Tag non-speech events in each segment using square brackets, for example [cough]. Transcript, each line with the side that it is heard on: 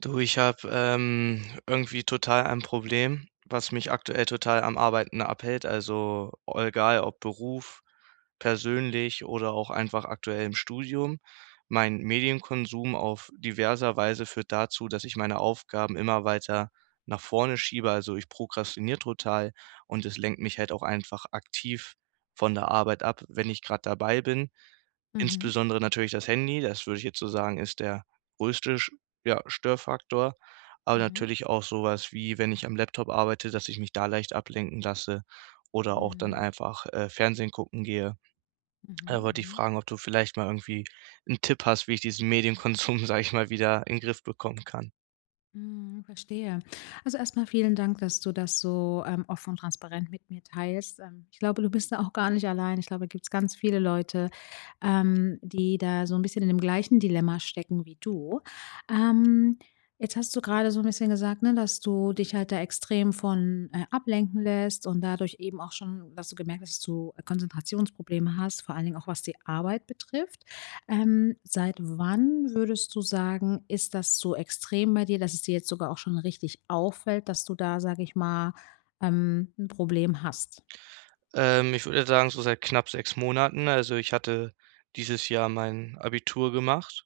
right: Du, ich habe irgendwie total ein Problem, was mich aktuell total am Arbeiten abhält. Also egal ob Beruf, persönlich oder auch einfach aktuell im Studium. Mein Medienkonsum auf diverser Weise führt dazu, dass ich meine Aufgaben immer weiter nach vorne schiebe. Also ich prokrastiniere total und es lenkt mich halt auch einfach aktiv von der Arbeit ab, wenn ich gerade dabei bin.
left: Mhm,
right: Insbesondere natürlich das Handy, das würde ich jetzt so sagen, ist der größte sch ja, Störfaktor, aber
left: mhm,
right: natürlich auch sowas wie, wenn ich am Laptop arbeite, dass ich mich da leicht ablenken lasse oder auch dann
left: mhm,
right: einfach, Fernsehen gucken gehe.
left: mhm,
right: Da wollte ich
left: mhm,
right: fragen, ob du vielleicht mal irgendwie einen Tipp hast, wie ich diesen Medienkonsum, [laughs] sage ich mal, wieder in den Griff bekommen kann?
left: mhm, verstehe. Also erstmal vielen Dank, dass du das so offen und transparent mit mir teilst. Ich glaube, du bist da auch gar nicht allein. Ich glaube, da gibt es ganz viele Leute, die da so ein bisschen in dem gleichen Dilemma stecken wie du. Ähm, jetzt hast du gerade so ein bisschen gesagt, ne, dass du dich halt da extrem von ablenken lässt und dadurch eben auch schon dass du gemerkt hast, dass du Konzentrationsprobleme hast, vor allen Dingen auch was die Arbeit betrifft. Seit wann würdest du sagen, ist das so extrem bei dir, dass es dir jetzt sogar auch schon richtig auffällt, dass du da, sage ich mal, 'n Problem hast?
right: Ich würde sagen, so seit knapp 6 Monaten. Also, ich hatte dieses Jahr mein Abitur gemacht.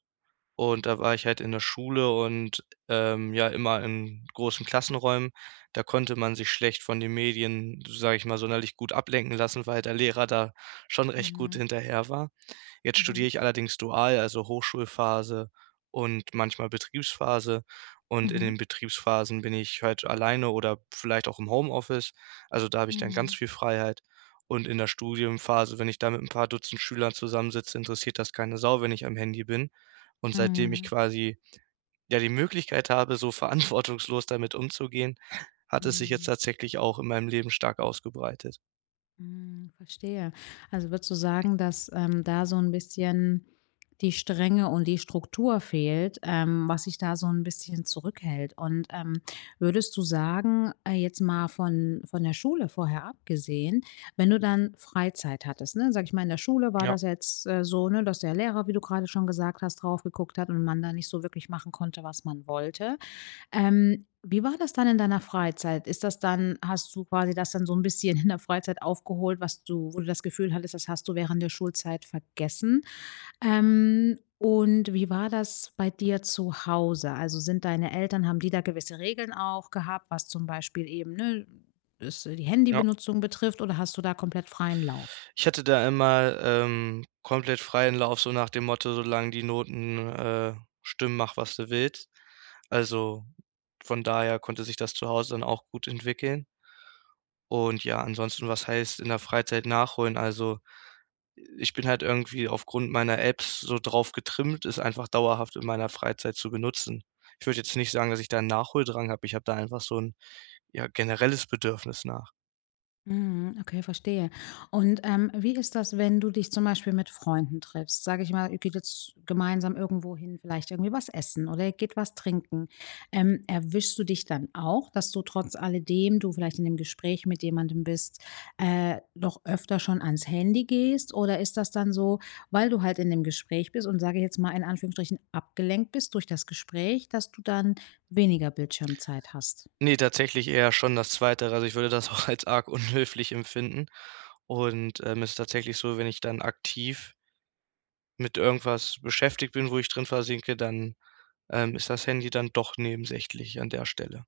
right: Und da war ich halt in der Schule und, ja, immer in großen Klassenräumen. Da konnte man sich schlecht von den Medien, sage ich mal, sonderlich gut ablenken lassen, weil der Lehrer da schon recht gut
left: Mhm,
right: hinterher war. Jetzt studiere
left: mhm,
right: ich allerdings dual, also Hochschulphase und manchmal Betriebsphase. Und in
left: mhm,
right: den Betriebsphasen bin ich halt alleine oder vielleicht auch im Homeoffice. Also da habe ich dann ganz
left: mhm,
right: viel Freiheit. Und in der Studienphase, wenn ich da mit ein paar Dutzend Schülern zusammensitze, interessiert das keine Sau, wenn ich am Handy bin. Und seitdem ich
left: mhm,
right: quasi, ja, die Möglichkeit habe, so [laughs] verantwortungslos damit umzugehen, hat es sich jetzt
left: mhm.
right: tatsächlich auch in meinem Leben stark ausgebreitet.
left: Hm, verstehe. Also würdest du sagen, dass da so ein bisschen die Strenge und die Struktur fehlt, was sich da so ein bisschen zurückhält? Und würdest du sagen, jetzt mal von der Schule vorher abgesehen, wenn du dann Freizeit hattest, ne, sag ich mal, in der Schule war
right: Ja,
left: das jetzt, so, ne, dass der Lehrer, wie du gerade schon gesagt hast, drauf geguckt hat und man da nicht so wirklich machen konnte, was man wollte. Wie war das dann in deiner Freizeit? Ist das dann Hast du quasi das dann so ein bisschen in der Freizeit aufgeholt, was du wo du das Gefühl hattest, das hast du während der Schulzeit vergessen? Und wie war das bei dir zu Hause? Also, sind deine Eltern haben die da gewisse Regeln auch gehabt, was zum Beispiel eben, ne, es die
right: ja.
left: Handybenutzung betrifft oder hast du da komplett freien Lauf?
right: Ich hatte da immer, komplett freien Lauf, so nach dem Motto: „Solange die Noten, stimmen, mach, was du willst.“ Also, von daher konnte sich das zu Hause dann auch gut entwickeln. Und ja, ansonsten, was heißt in der Freizeit nachholen? Also, ich bin halt irgendwie aufgrund meiner Apps so drauf getrimmt, es einfach dauerhaft in meiner Freizeit zu benutzen. Ich würde jetzt nicht sagen, dass ich da 'n Nachholdrang habe. Ich habe da einfach so ein ja, generelles Bedürfnis nach.
left: Mhm, okay, verstehe. Und wie ist das, wenn du dich zum Beispiel mit Freunden triffst? Sage ich mal, ihr geht jetzt gemeinsam irgendwo hin, vielleicht irgendwie was essen oder ihr geht was trinken. Erwischst du dich dann auch, dass du trotz alledem du vielleicht in dem Gespräch mit jemandem bist, doch öfter schon ans Handy gehst? Oder ist das dann so, weil du halt in dem Gespräch bist und sage ich jetzt mal in Anführungsstrichen abgelenkt bist durch das Gespräch, dass du dann weniger Bildschirmzeit hast?
right: Nee, tatsächlich eher schon das Zweite. Also, ich würde das auch als arg unhöflich empfinden. Und, es ist tatsächlich so, wenn ich dann aktiv mit irgendwas beschäftigt bin, wo ich drin versinke, dann, ist das Handy dann doch nebensächlich an der Stelle.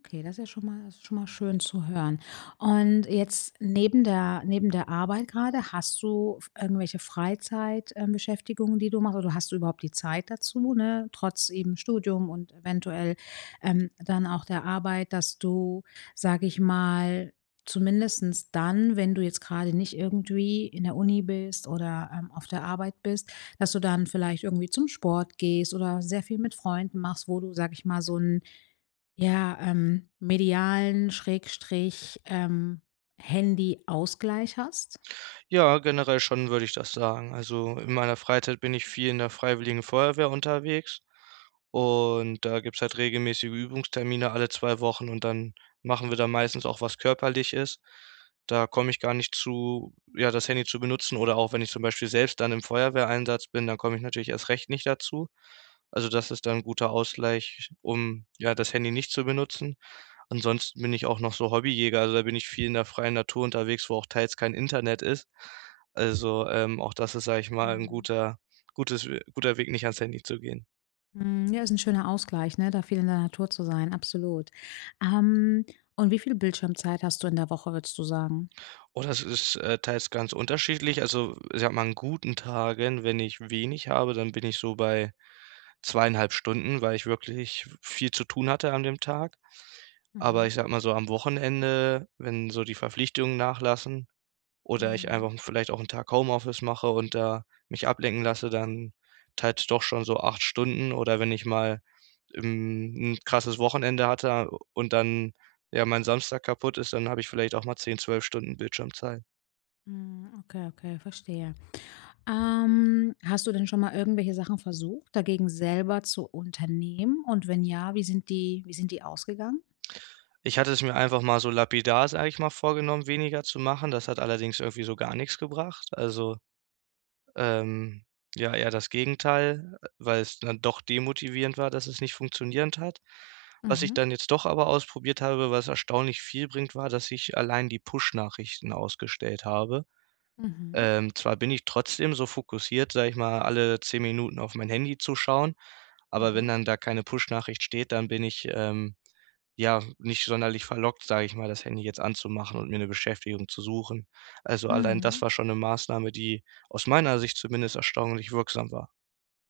left: Okay, das ist schon mal schön zu hören. Und jetzt neben der Arbeit gerade hast du f irgendwelche Freizeitbeschäftigungen, die du machst oder hast du überhaupt die Zeit dazu, ne, trotz eben Studium und eventuell, dann auch der Arbeit, dass du, sage ich mal, zumindestens dann, wenn du jetzt gerade nicht irgendwie in der Uni bist oder auf der Arbeit bist, dass du dann vielleicht irgendwie zum Sport gehst oder sehr viel mit Freunden machst, wo du, sage ich mal, so ein ja, medialen Schrägstrich, Handy-Ausgleich hast?
right: Ja, generell schon, würde ich das sagen. Also, in meiner Freizeit bin ich viel in der Freiwilligen Feuerwehr unterwegs und da gibt's halt regelmäßige Übungstermine alle 2 Wochen und dann machen wir da meistens auch was Körperliches. Da komme ich gar nicht zu, ja, das Handy zu benutzen oder auch wenn ich zum Beispiel selbst dann im Feuerwehreinsatz bin, dann komme ich natürlich erst recht nicht dazu. Also, das ist dann 'n guter Ausgleich, um, ja, das Handy nicht zu benutzen. Ansonsten bin ich auch noch so Hobbyjäger, also da bin ich viel in der freien Natur unterwegs, wo auch teils kein Internet ist. Also, auch das ist, sage ich mal, 'n
left: Mhm.
right: guter gutes We guter Weg, nicht ans Handy zu gehen.
left: Hm, ja, ist ein schöner Ausgleich, ne, da viel in der Natur zu sein, absolut. Ähm, und wie viel Bildschirmzeit hast du in der Woche, würdest du sagen?
right: Oh, das ist, teils ganz unterschiedlich. Also, ich sage mal, an guten Tagen, wenn ich wenig habe, dann bin ich so bei 2,5 Stunden, weil ich wirklich viel zu tun hatte an dem Tag. Aber
left: Mhm.
right: ich sage mal so am Wochenende, wenn so die Verpflichtungen nachlassen. Oder ich einfach
left: Mhm.
right: vielleicht auch 'n Tag Homeoffice mache und da mich ablenken lasse, dann halt doch schon so 8 Stunden. Oder wenn ich mal, 'n krasses Wochenende hatte und dann, ja, mein Samstag kaputt ist, dann habe ich vielleicht auch mal 10, 12 Stunden Bildschirmzeit.
left: Mhm, okay, okay, verstehe. Hast du denn schon mal irgendwelche Sachen versucht, dagegen selber zu unternehmen? Und wenn ja, wie sind die ausgegangen?
right: Ich hatte es mir einfach mal so lapidar, sage ich mal, vorgenommen, weniger zu machen. Das hat allerdings irgendwie so gar nichts gebracht. Also Ähm, ja, eher das Gegenteil, weil es dann doch demotivierend war, dass es nicht funktionierend hat. Was ich
left: Mhm.
right: dann jetzt doch aber ausprobiert habe, was erstaunlich viel bringt, war, dass ich allein die Push-Nachrichten ausgestellt habe.
left: Mhm.
right: Zwar bin ich trotzdem so fokussiert, sage ich mal, alle 10 Minuten auf mein Handy zu schauen, aber wenn
left: Mhm.
right: dann da keine Push-Nachricht steht, dann bin ich, ja, nicht sonderlich verlockt, sage ich mal, das Handy jetzt anzumachen und mir 'ne Beschäftigung zu suchen. Also, allein das
left: Mhm.
right: war schon 'ne Maßnahme, die aus meiner Sicht zumindest erstaunlich wirksam war.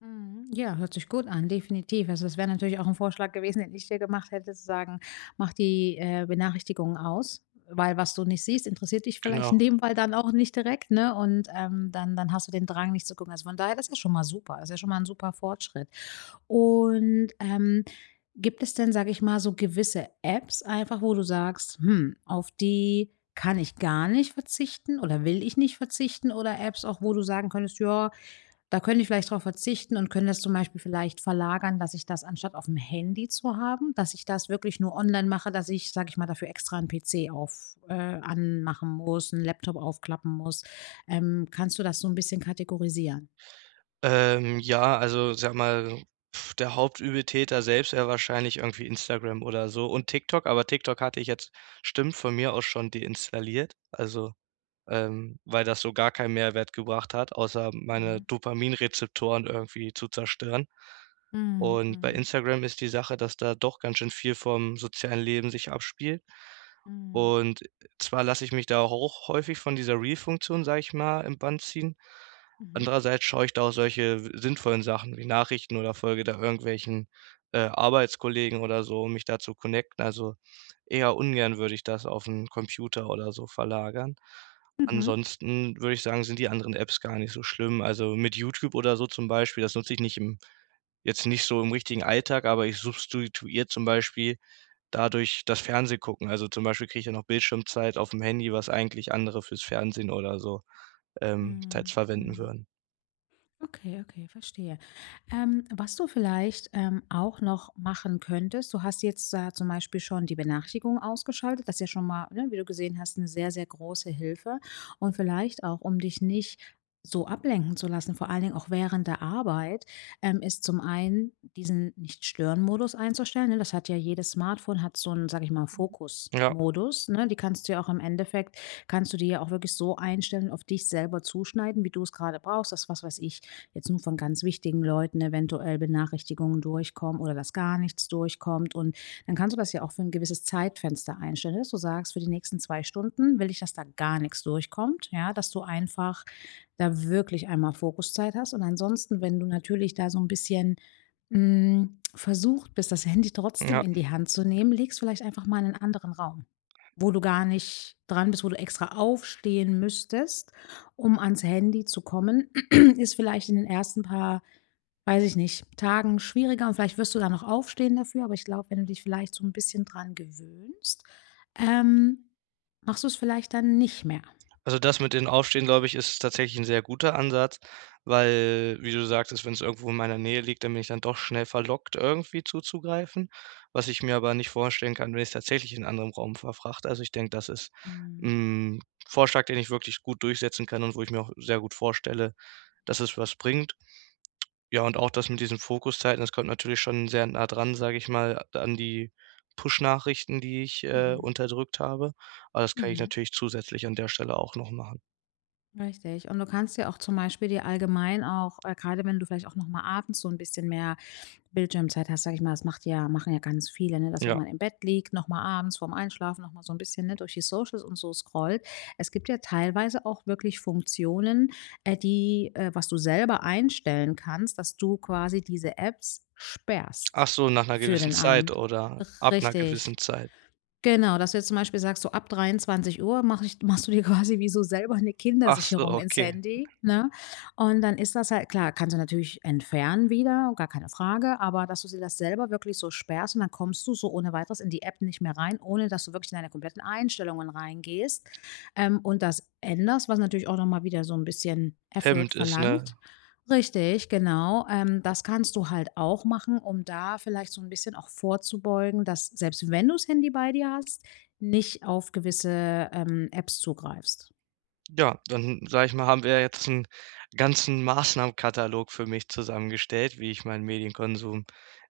left: Mhm. Ja, hört sich gut an, definitiv. Also, das wäre natürlich auch ein Vorschlag gewesen, den ich dir gemacht hätte, zu sagen: „Mach die Benachrichtigungen aus“, weil was du nicht siehst, interessiert dich vielleicht in
right: Genau.
left: dem Fall dann auch nicht direkt, ne? Und dann hast du den Drang, nicht zu gucken. Also, von daher, das ist ja schon mal super. Das ist ja schon mal ein super Fortschritt. Und gibt es denn, sage ich mal, so gewisse Apps einfach, wo du sagst: „Hm, auf die kann ich gar nicht verzichten oder will ich nicht verzichten?“ oder Apps auch, wo du sagen könntest: „Ja, da können die vielleicht darauf verzichten und können das zum Beispiel vielleicht verlagern, dass ich das anstatt auf dem Handy zu haben dass ich das wirklich nur online mache, dass ich, sage ich mal, dafür extra 'n PC auf anmachen muss, einen Laptop aufklappen muss. Kannst du das so ein bisschen kategorisieren?
right: Ja, also, sage mal, der Hauptübeltäter selbst wäre wahrscheinlich irgendwie Instagram oder so und TikTok, aber TikTok hatte ich jetzt stimmt, von mir aus schon deinstalliert. Also weil das so gar keinen Mehrwert gebracht hat, außer meine
left: Mhm.
right: Dopaminrezeptoren irgendwie zu zerstören.
left: Mhm,
right: Und bei
left: mhm,
right: Instagram ist die Sache, dass da doch ganz schön viel vom sozialen Leben sich abspielt.
left: mhm,
right: Und zwar lasse ich mich da auch häufig von dieser Reel-Funktion, sage ich mal, im Bann ziehen.
left: mhm,
right: Andererseits schaue ich da auch solche sinnvollen Sachen wie Nachrichten oder folge da irgendwelchen Arbeitskollegen oder so, um mich da zu connecten. Also eher ungern würde ich das auf einen Computer oder so verlagern.
left: mhm,
right: Ansonsten würde ich sagen, sind die anderen Apps gar nicht so schlimm. Also, mit YouTube oder so zum Beispiel, das nutze ich nicht im jetzt nicht so im richtigen Alltag, aber ich substituiere zum Beispiel dadurch das Fernsehgucken. Also, zum Beispiel kriege ich ja noch Bildschirmzeit auf dem Handy, was eigentlich andere fürs Fernsehen oder so, teils
left: mhm,
right: verwenden
left: mhm.
right: würden.
left: Okay, okay, verstehe. Was du vielleicht auch noch machen könntest, du hast jetzt zum Beispiel schon die Benachrichtigung ausgeschaltet, das ist ja schon mal, ne, wie du gesehen hast, eine sehr, sehr große Hilfe. Und vielleicht auch, um dich nicht so ablenken zu lassen, vor allen Dingen auch während der Arbeit, ist zum einen diesen Nicht-Stören-Modus einzustellen. Ne? Das hat ja jedes Smartphone, hat so einen, sag ich mal,
right: Ja,
left: Fokus-Modus. Ne? Die kannst du ja auch im Endeffekt, Kannst du die ja auch wirklich so einstellen, auf dich selber zuschneiden, wie du es gerade brauchst. Das, was weiß ich, jetzt nur von ganz wichtigen Leuten eventuell Benachrichtigungen durchkommen oder dass gar nichts durchkommt. Und dann kannst du das ja auch für ein gewisses Zeitfenster einstellen, dass du sagst, für die nächsten zwei Stunden will ich, dass da gar nichts durchkommt, ja, dass du einfach da wirklich einmal Fokuszeit hast. Und ansonsten, wenn du natürlich da so ein bisschen mh, versucht bist, das Handy trotzdem
right: ja.
left: in die Hand zu nehmen, legst vielleicht einfach mal in einen anderen Raum. Wo du gar nicht dran bist, wo du extra aufstehen müsstest, um ans Handy zu kommen, [clears throat] ist vielleicht in den ersten paar, weiß ich nicht, Tagen schwieriger und vielleicht wirst du da noch aufstehen dafür, aber ich glaube, wenn du dich vielleicht so ein bisschen dran gewöhnst, ähm, machst du es vielleicht dann nicht mehr.
right: Also, das mit den Aufstehen, glaube ich, ist tatsächlich ein sehr guter Ansatz, weil, wie du sagtest, wenn es irgendwo in meiner Nähe liegt, dann bin ich dann doch schnell verlockt, irgendwie zuzugreifen, was ich mir aber nicht vorstellen kann, wenn ich es tatsächlich in anderem Raum verfrachte. Also, ich denke, das ist
left: Mhm,
right: ein Vorschlag, den ich wirklich gut durchsetzen kann und wo ich mir auch sehr gut vorstelle, dass es was bringt. Ja, und auch das mit diesen Fokuszeiten, das kommt natürlich schon sehr nah dran, sage ich mal, an die Push-Nachrichten, die ich,
left: mhm,
right: unterdrückt habe. Aber das kann ich
left: mhm,
right: natürlich zusätzlich an der Stelle auch noch machen.
left: richtig. Und du kannst ja auch zum Beispiel dir allgemein auch, grade wenn du vielleicht auch noch mal abends so ein bisschen mehr Bildschirmzeit hast, sage ich mal, das macht ja machen ja ganz viele, ne, dass wenn
right: Ja.
left: man im Bett liegt, noch mal abends vorm Einschlafen noch mal so ein bisschen, ne, durch die Socials und so scrollt. Es gibt ja teilweise auch wirklich Funktionen, die, was du selber einstellen kannst, dass du quasi diese Apps
right: Ach
left: sperrst
right: so, nach 'ner
left: für
right: gewissen
left: den
right: Zeit
left: Abend.
right: oder ab 'ner
left: Richtig.
right: gewissen Zeit?
left: Genau, dass du jetzt zum Beispiel sagst, so ab 23:00 mache ich machst du dir quasi wie so selber eine
right: Ach so,
left: Kindersicherung ins
right: okay.
left: Handy, ne? Und dann ist das halt klar, kannst du natürlich entfernen wieder, gar keine Frage, aber dass du sie das selber wirklich so sperrst und dann kommst du so ohne Weiteres in die App nicht mehr rein, ohne dass du wirklich in deine kompletten Einstellungen reingehst, und das änderst, was natürlich auch noch mal wieder so ein bisschen Effort
right: Hemmend ist, ne?
left: verlangt. Richtig, genau. Das kannst du halt auch machen, um da vielleicht so ein bisschen auch vorzubeugen, dass selbst wenn du das Handy bei dir hast, nicht auf gewisse, Apps zugreifst.
right: Ja, dann sage ich mal, haben wir jetzt einen ganzen Maßnahmenkatalog für mich zusammengestellt, wie ich meinen Medienkonsum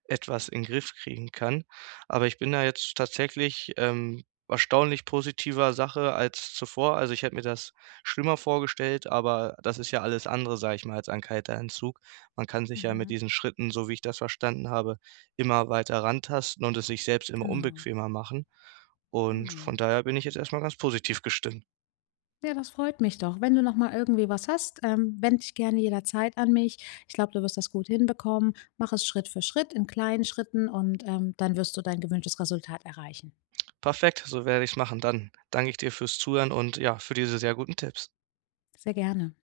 right: etwas in den Griff kriegen kann. Aber ich bin da jetzt tatsächlich, erstaunlich positiver Sache als zuvor. Also, ich hätte mir das schlimmer vorgestellt, aber das ist ja alles andere, sage ich mal, als ein kalter Entzug. Man kann sich ja mit
left: Mhm.
right: diesen Schritten, so wie ich das verstanden habe, immer weiter rantasten und es sich selbst immer
left: Genau,
right: unbequemer machen. Und von
left: genau.
right: daher bin ich jetzt erst mal ganz positiv gestimmt.
left: Ja, das freut mich doch. Wenn du noch mal irgendwie was hast, wende dich gerne jederzeit an mich. Ich glaube, du wirst das gut hinbekommen. Mach es Schritt für Schritt in kleinen Schritten und, dann wirst du dein gewünschtes Resultat erreichen.
right: Perfekt, so werde ich es machen. Dann danke ich dir fürs Zuhören und ja, für diese sehr guten Tipps.
left: Sehr gerne.